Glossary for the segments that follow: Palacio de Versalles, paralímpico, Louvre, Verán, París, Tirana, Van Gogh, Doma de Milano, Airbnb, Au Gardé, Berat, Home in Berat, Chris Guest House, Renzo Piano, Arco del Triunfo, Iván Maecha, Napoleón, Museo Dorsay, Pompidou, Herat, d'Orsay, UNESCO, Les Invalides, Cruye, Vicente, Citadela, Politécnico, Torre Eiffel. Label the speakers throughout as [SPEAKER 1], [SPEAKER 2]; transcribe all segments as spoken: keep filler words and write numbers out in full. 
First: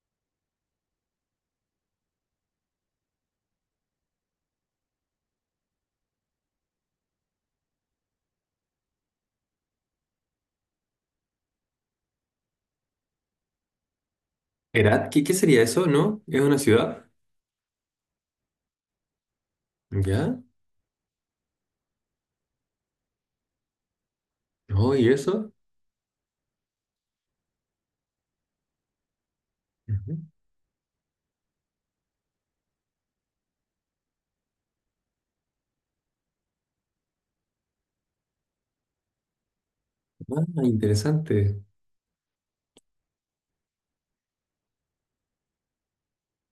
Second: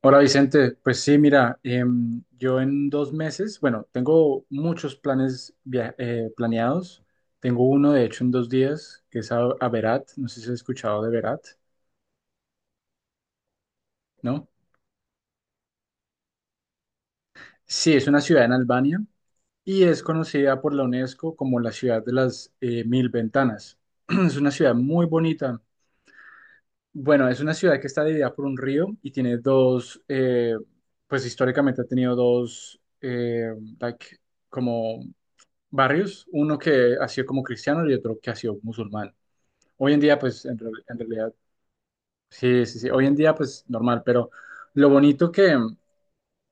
[SPEAKER 1] Hola Vicente, pues sí, mira, em, yo en dos meses, bueno, tengo muchos planes via- eh, planeados. Tengo uno, de hecho, en dos días, que es a, a Berat, no sé si has escuchado de Berat, ¿no?
[SPEAKER 2] Herat, ¿qué, qué sería eso, ¿no? ¿Es una ciudad?
[SPEAKER 1] Sí, es una ciudad en Albania y es
[SPEAKER 2] ¿Ya?
[SPEAKER 1] conocida por la UNESCO como la ciudad de las eh, mil ventanas. Es una ciudad
[SPEAKER 2] ¿No?
[SPEAKER 1] muy
[SPEAKER 2] ¿Y eso?
[SPEAKER 1] bonita. Bueno, es una ciudad que está dividida por un río y tiene dos,
[SPEAKER 2] Ujú.
[SPEAKER 1] eh, pues históricamente ha tenido dos, eh, like, como barrios, uno que ha sido como cristiano y otro que ha sido musulmán. Hoy en día, pues, en,
[SPEAKER 2] Ah,
[SPEAKER 1] re- en realidad,
[SPEAKER 2] interesante.
[SPEAKER 1] sí, sí, sí, hoy en día, pues, normal, pero lo bonito que,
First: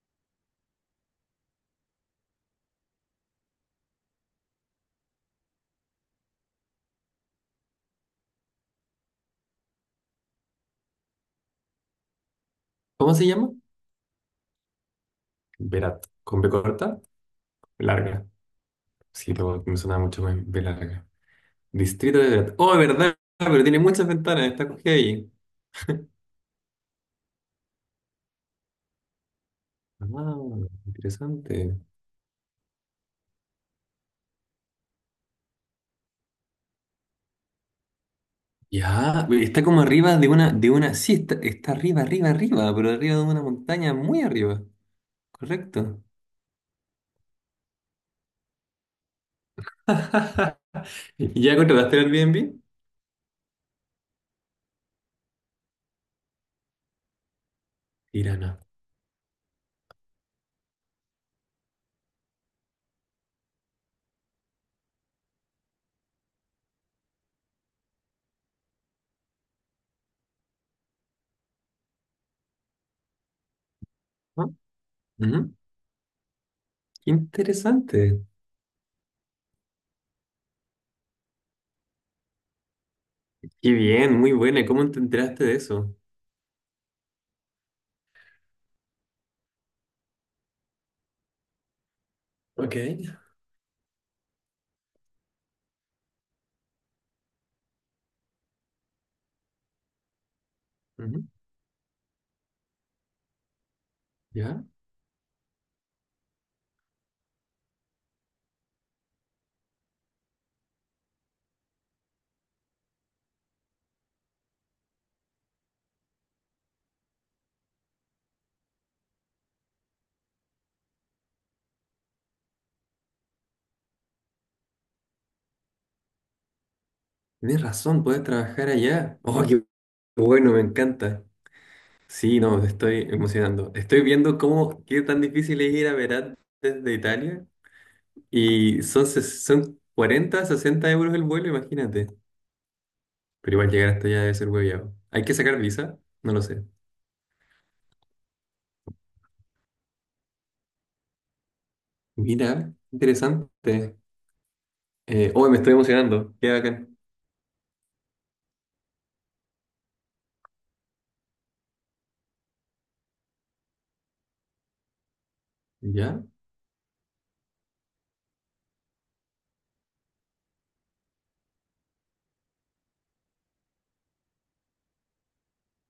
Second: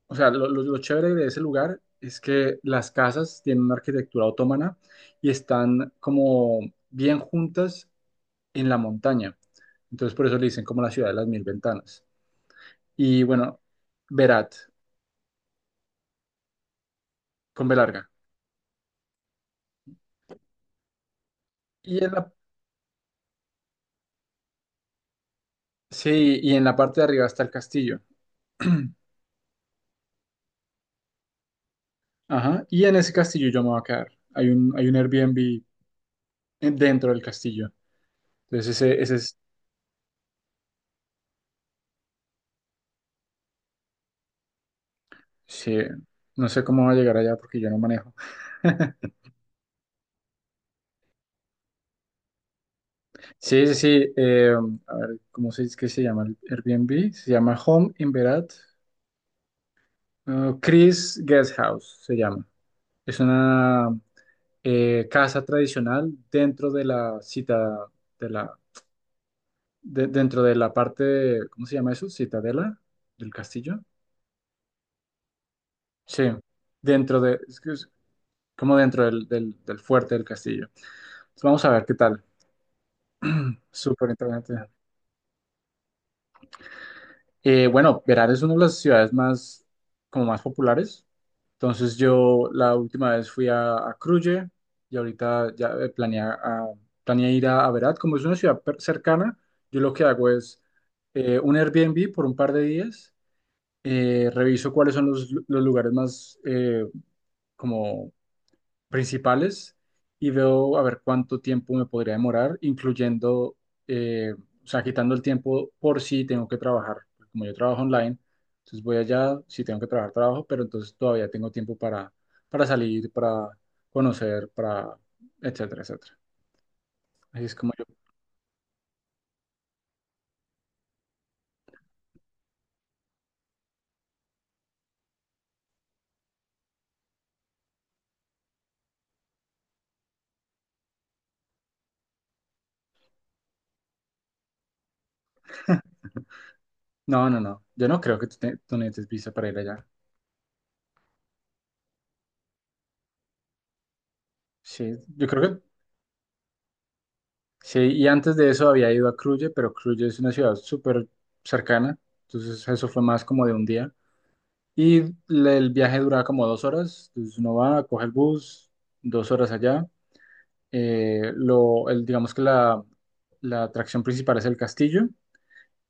[SPEAKER 1] o sea, lo, lo- lo chévere de ese lugar es que las casas tienen una arquitectura otomana y están como bien juntas en la montaña. Entonces, por eso le dicen como la ciudad de las mil ventanas.
[SPEAKER 2] ¿Cómo
[SPEAKER 1] Y
[SPEAKER 2] se llama?
[SPEAKER 1] bueno, Berat,
[SPEAKER 2] Berat. ¿Con B corta?
[SPEAKER 1] con B larga.
[SPEAKER 2] Larga. Sí, lo- me suena mucho más B larga.
[SPEAKER 1] Y en
[SPEAKER 2] Distrito de
[SPEAKER 1] la,
[SPEAKER 2] Berat. Oh, verdad, pero tiene muchas ventanas, está cogida ahí.
[SPEAKER 1] sí, y en la parte de arriba está el castillo.
[SPEAKER 2] Ah, interesante.
[SPEAKER 1] Ajá, y en ese castillo yo me voy a quedar. Hay un, hay un Airbnb en- dentro del castillo. Entonces ese, ese
[SPEAKER 2] Ya,
[SPEAKER 1] es,
[SPEAKER 2] está como arriba de una, de una, sí, está, está arriba, arriba, arriba, pero arriba de una montaña muy arriba.
[SPEAKER 1] sí,
[SPEAKER 2] Correcto.
[SPEAKER 1] no sé cómo va a llegar allá porque yo no manejo.
[SPEAKER 2] ¿Y ¿Ya contrataste el Airbnb?
[SPEAKER 1] Sí, sí, sí. Eh, a ver, ¿cómo se dice que se llama el Airbnb? Se llama Home in Berat.
[SPEAKER 2] Tirana.
[SPEAKER 1] eh, Chris Guest House se llama. Es una eh, casa tradicional dentro de la cita, de la, de- dentro de la parte, ¿cómo se llama eso? Citadela del castillo.
[SPEAKER 2] ¿No? Ujú.
[SPEAKER 1] Sí,
[SPEAKER 2] Qué
[SPEAKER 1] dentro de,
[SPEAKER 2] interesante.
[SPEAKER 1] como dentro del, del- del fuerte del castillo. Entonces, vamos a ver qué tal.
[SPEAKER 2] Qué
[SPEAKER 1] Súper
[SPEAKER 2] bien, muy
[SPEAKER 1] interesante.
[SPEAKER 2] buena. ¿y ¿Cómo te enteraste de eso?
[SPEAKER 1] Eh, bueno, Verán es una de las ciudades más, como más populares. Entonces yo la
[SPEAKER 2] Ok.
[SPEAKER 1] última vez fui a, a Cruye y ahorita ya eh, planeé, a- planeé ir a, a Berat. Como es una ciudad per- cercana, yo lo que hago es
[SPEAKER 2] Ujú,
[SPEAKER 1] eh, un Airbnb por un par de días. Eh,
[SPEAKER 2] ¿ya?
[SPEAKER 1] reviso cuáles son los, los lugares más eh, como principales y veo a ver cuánto tiempo me podría demorar, incluyendo, eh, o sea, quitando el tiempo por si tengo que trabajar. Pues, como yo trabajo online, entonces voy allá, si tengo que trabajar, trabajo, pero entonces todavía tengo tiempo para, para salir, para conocer, para, etcétera, etcétera. Así es
[SPEAKER 2] Tienes
[SPEAKER 1] como yo.
[SPEAKER 2] razón, puedes trabajar allá. Oh, qué bueno, me encanta. Sí, no, me estoy emocionando. Estoy viendo cómo, qué tan difícil es ir a Verán desde Italia. Y son, ses- son cuarenta, sesenta euros el vuelo, imagínate. Pero igual llegar hasta allá debe ser hueviado. ¿Hay que sacar visa? No lo sé.
[SPEAKER 1] No, no, no. Yo no creo que tú, te- tú necesites visa para ir allá.
[SPEAKER 2] Mira, interesante.
[SPEAKER 1] Sí, yo
[SPEAKER 2] Eh,
[SPEAKER 1] creo
[SPEAKER 2] oh, me
[SPEAKER 1] que
[SPEAKER 2] estoy emocionando. Qué bacán.
[SPEAKER 1] sí. Y antes de eso había ido a Cruye, pero Cruye es una ciudad súper cercana. Entonces eso fue más como de un día. Y la- el viaje
[SPEAKER 2] ¿Ya?
[SPEAKER 1] duraba como dos horas, entonces uno va, coge el bus, dos horas allá. Eh, lo, el, digamos que la, la atracción principal es el castillo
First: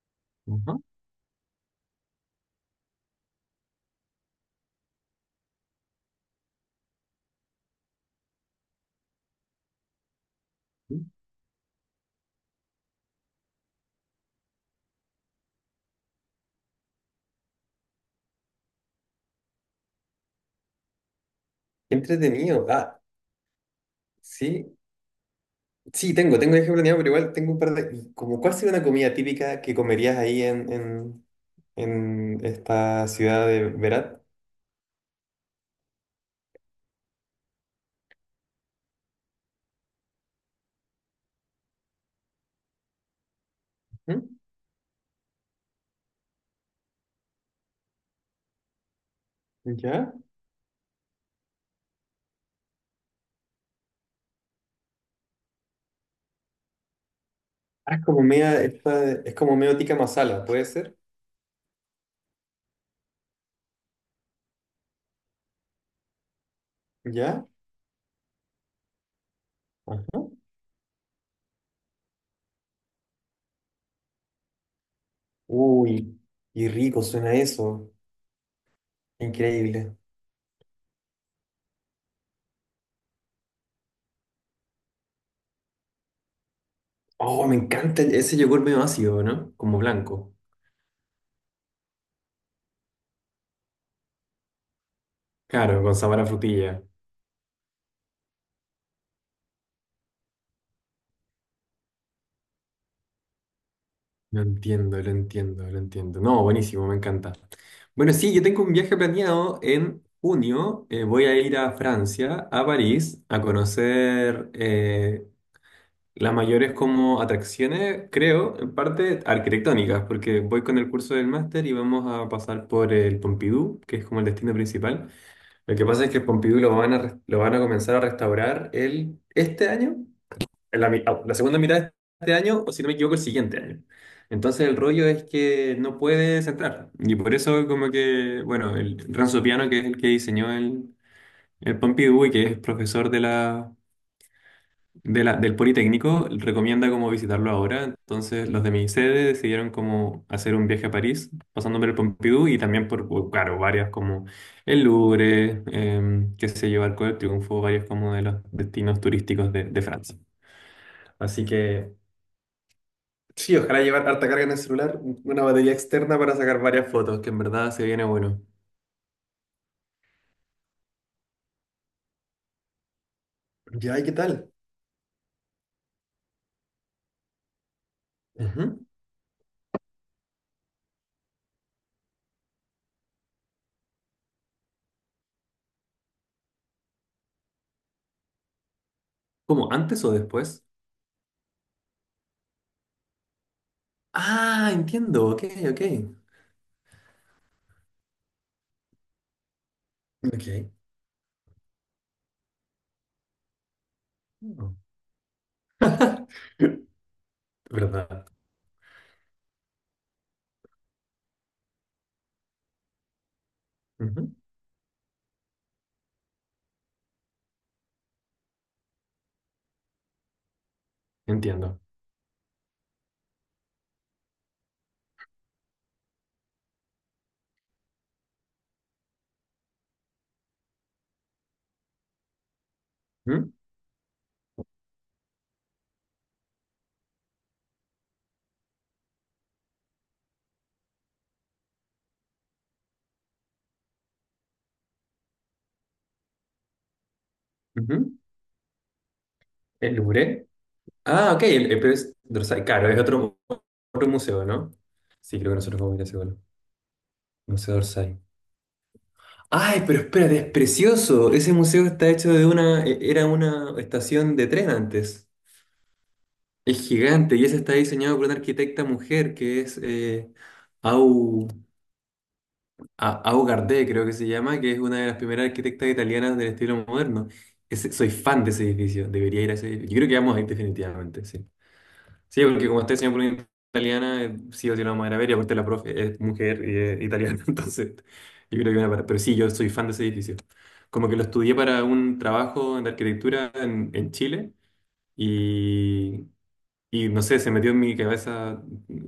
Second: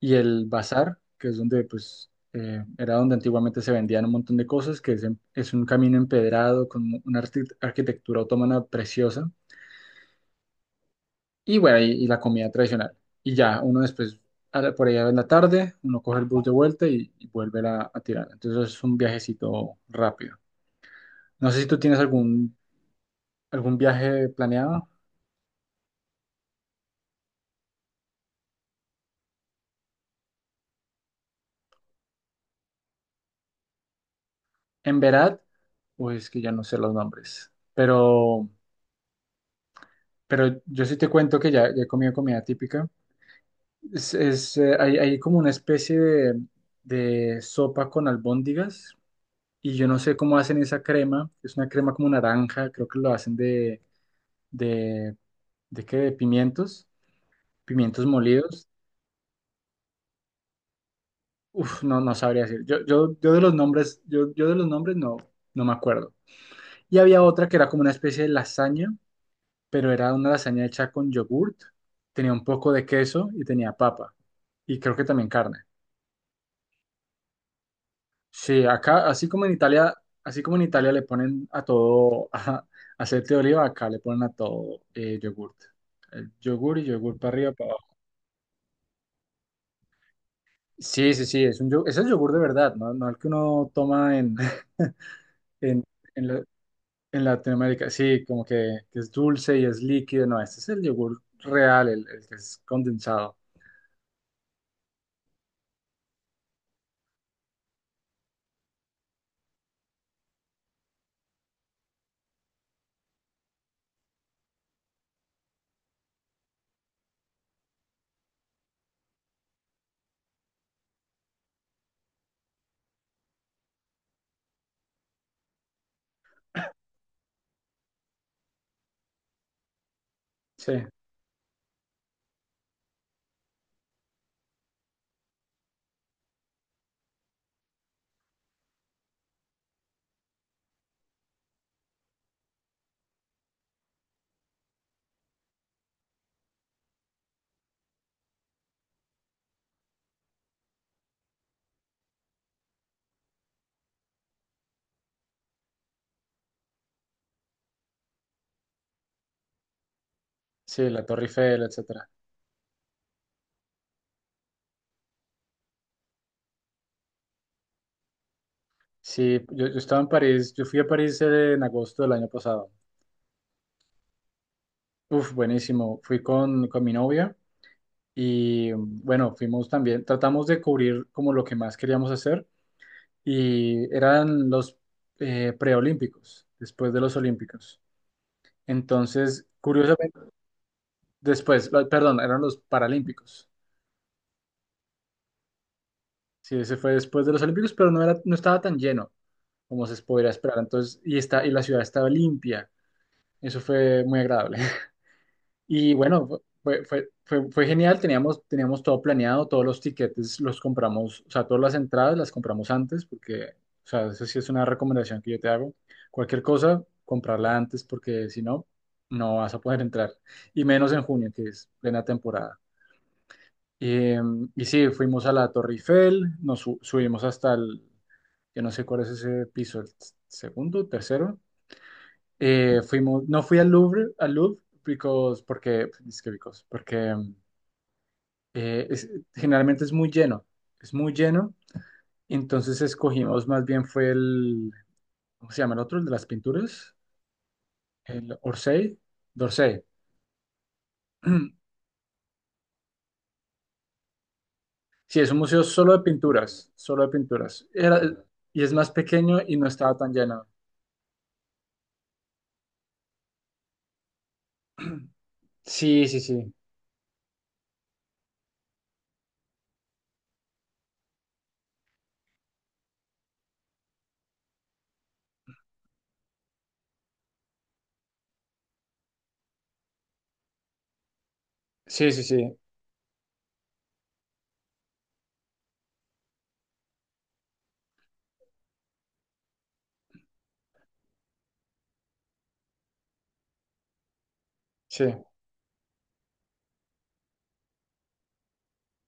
[SPEAKER 1] y el
[SPEAKER 2] Ujú.
[SPEAKER 1] bazar, que es donde, pues, eh, era donde antiguamente se vendían un montón de cosas, que es, en- es un camino empedrado con una arqui- arquitectura otomana preciosa.
[SPEAKER 2] Qué
[SPEAKER 1] Y bueno, y, y la comida tradicional. Y ya, uno después, a la- por allá en la tarde, uno coge el bus de vuelta y, y vuelve a, a tirar. Entonces es un viajecito rápido. No sé si tú tienes algún,
[SPEAKER 2] entretenido. Ah,
[SPEAKER 1] algún viaje
[SPEAKER 2] sí,
[SPEAKER 1] planeado
[SPEAKER 2] sí, tengo, tengo viaje planeado, pero igual tengo un par de. Y como, ¿cuál sería una comida típica que comerías ahí en, en, en esta ciudad de Berat?
[SPEAKER 1] en Berat, o es que ya no sé los nombres. Pero, pero yo sí te cuento que ya, ya he comido comida típica. Es,
[SPEAKER 2] ¿Mm?
[SPEAKER 1] es, eh, hay, hay como una especie de, de sopa con albóndigas y yo no
[SPEAKER 2] ¿Ya?
[SPEAKER 1] sé cómo hacen esa crema. Es una crema como naranja, creo que lo hacen de, de, de qué, de pimientos,
[SPEAKER 2] Ah, es
[SPEAKER 1] pimientos
[SPEAKER 2] como media,
[SPEAKER 1] molidos.
[SPEAKER 2] esta, es como medio tikka masala, ¿puede ser?
[SPEAKER 1] Uf, no, no sabría decir. Yo, yo, yo de los nombres, yo, yo de los nombres no, no me acuerdo. Y había
[SPEAKER 2] ¿Ya?
[SPEAKER 1] otra que era como una especie de lasaña, pero era
[SPEAKER 2] Ajá.
[SPEAKER 1] una lasaña hecha con yogurt, tenía un poco de queso y tenía papa. Y creo que también carne.
[SPEAKER 2] Uy, y rico suena eso.
[SPEAKER 1] Sí, acá, así como en Italia,
[SPEAKER 2] Increíble.
[SPEAKER 1] así como en Italia le ponen a todo ajá, aceite de oliva, acá le ponen a todo eh, yogurt. El yogur y yogur para
[SPEAKER 2] Oh,
[SPEAKER 1] arriba,
[SPEAKER 2] me
[SPEAKER 1] para abajo.
[SPEAKER 2] encanta ese yogur medio ácido, ¿no? Como blanco.
[SPEAKER 1] Sí, sí, sí, es un yogur, es el yogur de verdad, ¿no? No el que uno toma en,
[SPEAKER 2] Claro,
[SPEAKER 1] en,
[SPEAKER 2] con sabor a
[SPEAKER 1] en, la-
[SPEAKER 2] frutilla.
[SPEAKER 1] en Latinoamérica. Sí, como que, que es dulce y es líquido, no, este es el yogur real, el, el que es condensado.
[SPEAKER 2] Lo entiendo, lo entiendo, lo entiendo. No, buenísimo, me encanta. Bueno, sí, yo tengo un viaje planeado en junio. Eh, voy a ir a Francia, a París, a conocer eh, las mayores como atracciones, creo, en parte arquitectónicas, porque voy con el curso del máster y vamos a pasar por el Pompidou, que es como el destino principal. Lo que pasa es que el Pompidou lo van a, res- lo van a comenzar a restaurar el, este año
[SPEAKER 1] Sí,
[SPEAKER 2] en la, mi- ah, la segunda mitad de este año, o si no me equivoco, el siguiente año. Entonces el rollo es que no puedes entrar. Y por eso como que, bueno, el Renzo Piano, que es el que diseñó el, el Pompidou y que es profesor de la, de la, del Politécnico, recomienda como visitarlo ahora. Entonces los de mi sede decidieron como hacer un viaje a París, pasando por el Pompidou y también por, por, claro, varias como el Louvre, em, qué sé yo, Arco del Triunfo, varios como de los destinos turísticos de de Francia.
[SPEAKER 1] sí, la Torre
[SPEAKER 2] Así
[SPEAKER 1] Eiffel,
[SPEAKER 2] que
[SPEAKER 1] etcétera.
[SPEAKER 2] sí, ojalá llevar harta carga en el celular, una batería externa para sacar varias fotos, que en verdad se viene bueno.
[SPEAKER 1] Sí, yo, yo estaba en París, yo fui a París eh, en agosto del año pasado.
[SPEAKER 2] Ya, ¿y qué tal?
[SPEAKER 1] Uf, buenísimo. Fui con, con mi novia y
[SPEAKER 2] Ujú.
[SPEAKER 1] mm, bueno, fuimos también, tratamos de cubrir como lo que más queríamos hacer y eran los eh, preolímpicos, después de los olímpicos. Entonces,
[SPEAKER 2] ¿Cómo? ¿Antes o
[SPEAKER 1] curiosamente,
[SPEAKER 2] después?
[SPEAKER 1] después, la- perdón, eran los paralímpicos.
[SPEAKER 2] Ah, entiendo, ok, ok.
[SPEAKER 1] Sí, ese fue después de los olímpicos, pero no era, no estaba tan lleno como se podría esperar.
[SPEAKER 2] Ok.
[SPEAKER 1] Entonces, y está, y la ciudad estaba limpia. Eso fue muy agradable.
[SPEAKER 2] Oh.
[SPEAKER 1] Y bueno, fue, fue, fue, fue genial,
[SPEAKER 2] ¿Verdad?
[SPEAKER 1] teníamos, teníamos todo planeado, todos los tiquetes los compramos, o sea, todas las entradas las compramos antes, porque, o sea, eso
[SPEAKER 2] Ujú.
[SPEAKER 1] sí es una recomendación que yo te hago. Cualquier cosa, comprarla antes, porque si no, no vas a poder entrar. Y menos en junio, que es
[SPEAKER 2] Entiendo.
[SPEAKER 1] plena temporada. Eh, y sí, fuimos a la Torre Eiffel, nos su- subimos hasta el, yo no sé cuál es ese piso, el segundo, tercero, eh, fuimos, no
[SPEAKER 2] Ujú,
[SPEAKER 1] fui al Louvre, al Louvre, because, porque, es que because, porque eh, es- generalmente es muy lleno, es muy lleno, entonces escogimos, más bien fue el, ¿cómo se llama el otro? El de las pinturas,
[SPEAKER 2] ujú.
[SPEAKER 1] el Orsay, d'Orsay.
[SPEAKER 2] ¿El Louvre? Ah, ok, el, el- pero es Dorsay. Claro, es otro, otro museo, ¿no?
[SPEAKER 1] Sí, es
[SPEAKER 2] Sí,
[SPEAKER 1] un
[SPEAKER 2] creo que
[SPEAKER 1] museo
[SPEAKER 2] nosotros vamos a
[SPEAKER 1] solo
[SPEAKER 2] ir
[SPEAKER 1] de
[SPEAKER 2] a ese bueno.
[SPEAKER 1] pinturas, solo de pinturas.
[SPEAKER 2] Museo
[SPEAKER 1] Era,
[SPEAKER 2] Dorsay.
[SPEAKER 1] y es más pequeño y no
[SPEAKER 2] Ay,
[SPEAKER 1] estaba
[SPEAKER 2] pero
[SPEAKER 1] tan
[SPEAKER 2] espérate, es
[SPEAKER 1] lleno.
[SPEAKER 2] precioso. Ese museo está hecho de una, e- era una estación de tren antes.
[SPEAKER 1] Sí, sí, sí,
[SPEAKER 2] Es gigante y ese está diseñado por una arquitecta mujer que es eh, Au, A- Au Gardé, creo que se llama, que es una de las primeras arquitectas italianas del estilo moderno. Ese- soy fan de ese edificio, debería ir a ese edificio. Yo creo que vamos a ir definitivamente, sí.
[SPEAKER 1] sí, sí,
[SPEAKER 2] Sí,
[SPEAKER 1] sí,
[SPEAKER 2] porque como está diseñado por una italiana, eh, sí o sí lo vamos a ir a ver y aparte la profe es mujer y es italiana, entonces yo creo que van a parar. Pero sí, yo soy fan de ese edificio. Como que lo estudié para un trabajo de arquitectura en en Chile.
[SPEAKER 1] sí.
[SPEAKER 2] Y, y no sé, se metió en mi cabeza,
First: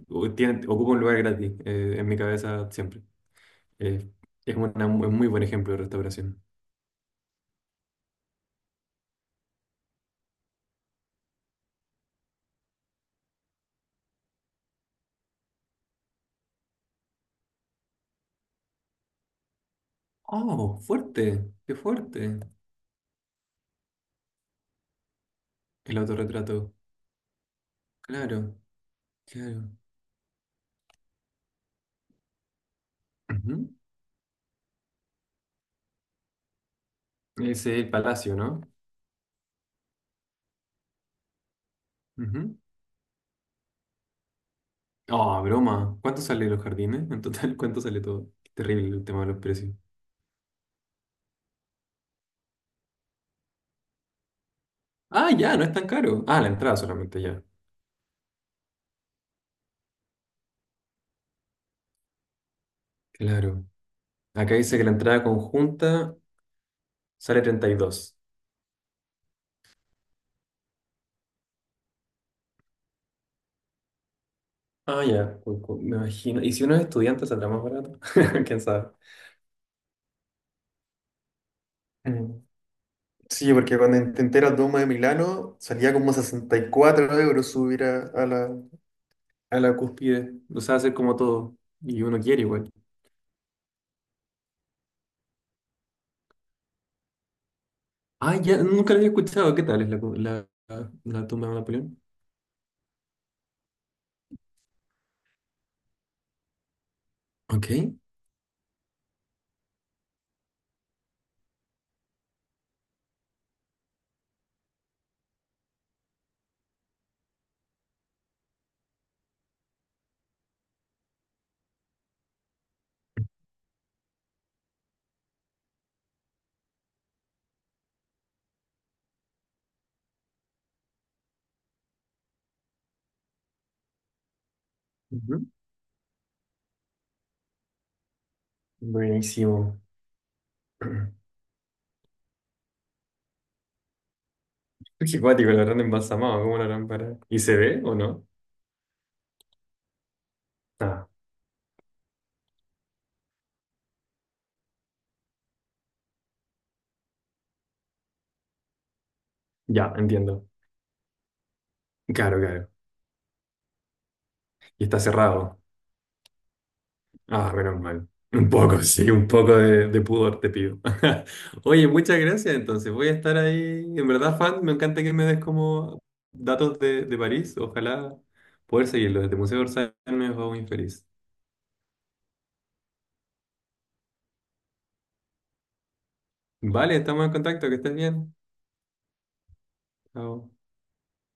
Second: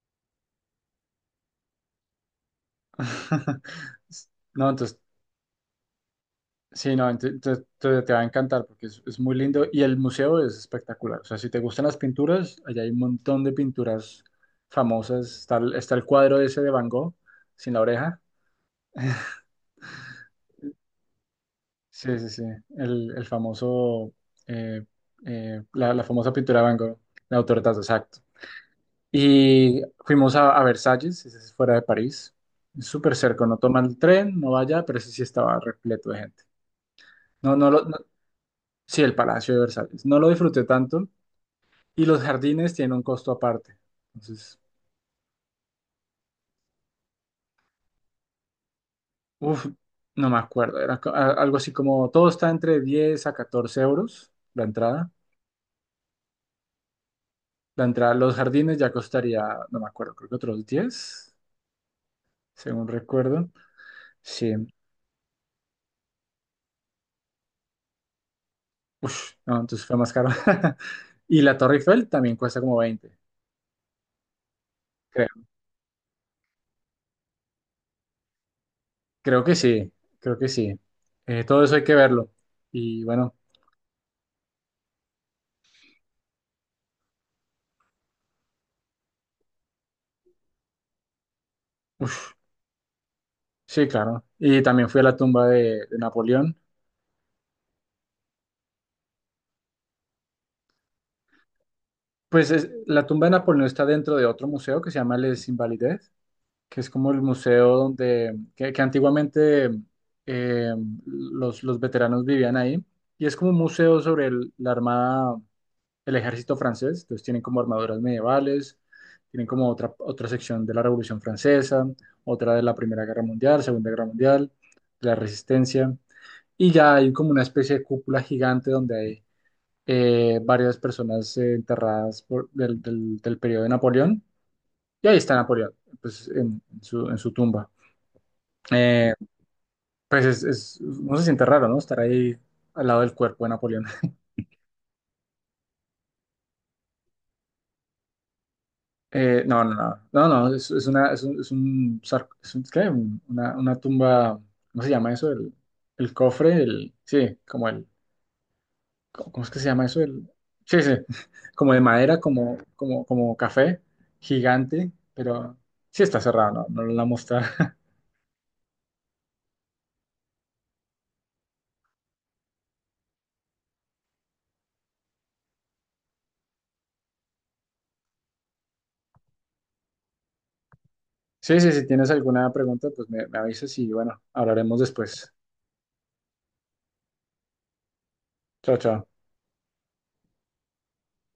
[SPEAKER 2] o- tiene- ocupa un lugar gratis eh, en mi cabeza siempre. Eh, es
[SPEAKER 1] No,
[SPEAKER 2] una
[SPEAKER 1] entonces
[SPEAKER 2] mu- un muy buen ejemplo de restauración.
[SPEAKER 1] sí. No, ent- te, te- te va a encantar porque es, es muy lindo y el museo es espectacular. O sea, si te gustan las pinturas, allá hay un montón de pinturas famosas. Está, el- está el cuadro ese de Van Gogh, sin la oreja.
[SPEAKER 2] ¡Oh, fuerte! ¡Qué
[SPEAKER 1] Sí, sí,
[SPEAKER 2] fuerte!
[SPEAKER 1] sí. El, el famoso, eh, eh, la,
[SPEAKER 2] El
[SPEAKER 1] la famosa pintura de
[SPEAKER 2] autorretrato.
[SPEAKER 1] Van Gogh, la autorretrato, exacto.
[SPEAKER 2] Claro, claro.
[SPEAKER 1] Y fuimos a, a Versalles, ese es fuera de París. Es súper cerca, no
[SPEAKER 2] Ujú.
[SPEAKER 1] toma el tren, no vaya, pero ese sí estaba repleto de gente.
[SPEAKER 2] Ese
[SPEAKER 1] No, no, lo,
[SPEAKER 2] es el
[SPEAKER 1] no-
[SPEAKER 2] palacio, ¿no?
[SPEAKER 1] Sí, el Palacio de Versalles. No lo disfruté tanto. Y los
[SPEAKER 2] Ujú.
[SPEAKER 1] jardines tienen un costo aparte. Entonces,
[SPEAKER 2] ¡Oh, broma! ¿Cuánto sale los jardines? En total, ¿cuánto sale todo? Qué terrible el tema de los
[SPEAKER 1] uff,
[SPEAKER 2] precios.
[SPEAKER 1] no me acuerdo. Era co- a- algo así como todo está entre diez a catorce euros la entrada.
[SPEAKER 2] Ah, ya, no es tan caro. Ah, la entrada solamente ya.
[SPEAKER 1] La entrada a los jardines ya costaría, no me acuerdo, creo que otros diez, según recuerdo.
[SPEAKER 2] Claro. Acá
[SPEAKER 1] Sí,
[SPEAKER 2] dice que la entrada conjunta sale treinta y dos.
[SPEAKER 1] uff, no, entonces fue más caro. Y la Torre Eiffel también cuesta como veinte.
[SPEAKER 2] Ah,
[SPEAKER 1] Creo,
[SPEAKER 2] ya, cu- cu- me imagino. ¿Y si uno es estudiante saldrá más barato? ¿Quién sabe?
[SPEAKER 1] creo que sí, creo que sí. Eh, todo eso hay que verlo.
[SPEAKER 2] Mm.
[SPEAKER 1] Y bueno,
[SPEAKER 2] Sí, porque cuando intenté la Doma de Milano salía como sesenta y cuatro euros subir a, a la. A la cúspide, o sea, hacer como todo. Y uno quiere igual.
[SPEAKER 1] sí, claro. Y también fui a la tumba de de Napoleón.
[SPEAKER 2] Ah, ya, nunca lo había escuchado. ¿Qué tal es la, cu- la, la, la tumba de Napoleón?
[SPEAKER 1] Pues es- la tumba de Napoleón está dentro de otro museo que se llama Les Invalides, que es como el
[SPEAKER 2] Ok.
[SPEAKER 1] museo donde, que, que antiguamente eh, los, los veteranos vivían ahí. Y es como un museo sobre el- la armada, el ejército francés. Entonces tienen como armaduras medievales, tienen como otra, otra sección de la Revolución Francesa, otra de la Primera Guerra Mundial, Segunda Guerra Mundial, de la Resistencia. Y ya hay como una especie de cúpula gigante donde hay eh, varias personas eh, enterradas por- del, del- del periodo de Napoleón, y ahí está
[SPEAKER 2] Ujú.
[SPEAKER 1] Napoleón, pues en, en su, en su tumba. Eh,
[SPEAKER 2] Buenísimo.
[SPEAKER 1] pues es, es- no se siente raro, ¿no? Estar ahí al lado del cuerpo de Napoleón.
[SPEAKER 2] Qué cuático, la habrán embalsamado, ¿cómo la harán para? ¿Y se ve o no?
[SPEAKER 1] Eh, no, no, no, no, no, es, es
[SPEAKER 2] Ah,
[SPEAKER 1] una, es un, es un, sar- es un- ¿qué? Un- Una, una tumba. ¿Cómo se llama eso? El, el cofre, el, sí, como el, ¿cómo cómo es que se llama
[SPEAKER 2] ya,
[SPEAKER 1] eso? El,
[SPEAKER 2] entiendo.
[SPEAKER 1] sí, sí, como de madera,
[SPEAKER 2] Claro,
[SPEAKER 1] como,
[SPEAKER 2] claro.
[SPEAKER 1] como, como café,
[SPEAKER 2] Y
[SPEAKER 1] gigante,
[SPEAKER 2] está
[SPEAKER 1] pero
[SPEAKER 2] cerrado.
[SPEAKER 1] sí está cerrado, no, no lo la mostrar.
[SPEAKER 2] Ah, menos mal. Un poco, sí, un poco de, de pudor te pido. Oye, muchas gracias. Entonces, voy a estar ahí. En verdad, fan, me encanta que me des como datos de, de París. Ojalá poder seguirlo. Desde Museo de Orsay me hago muy feliz.
[SPEAKER 1] Sí, sí, si tienes alguna pregunta, pues me, me avisas y bueno, hablaremos después.
[SPEAKER 2] Vale, estamos en contacto. Que estés bien.
[SPEAKER 1] Chao, chao.
[SPEAKER 2] Chao.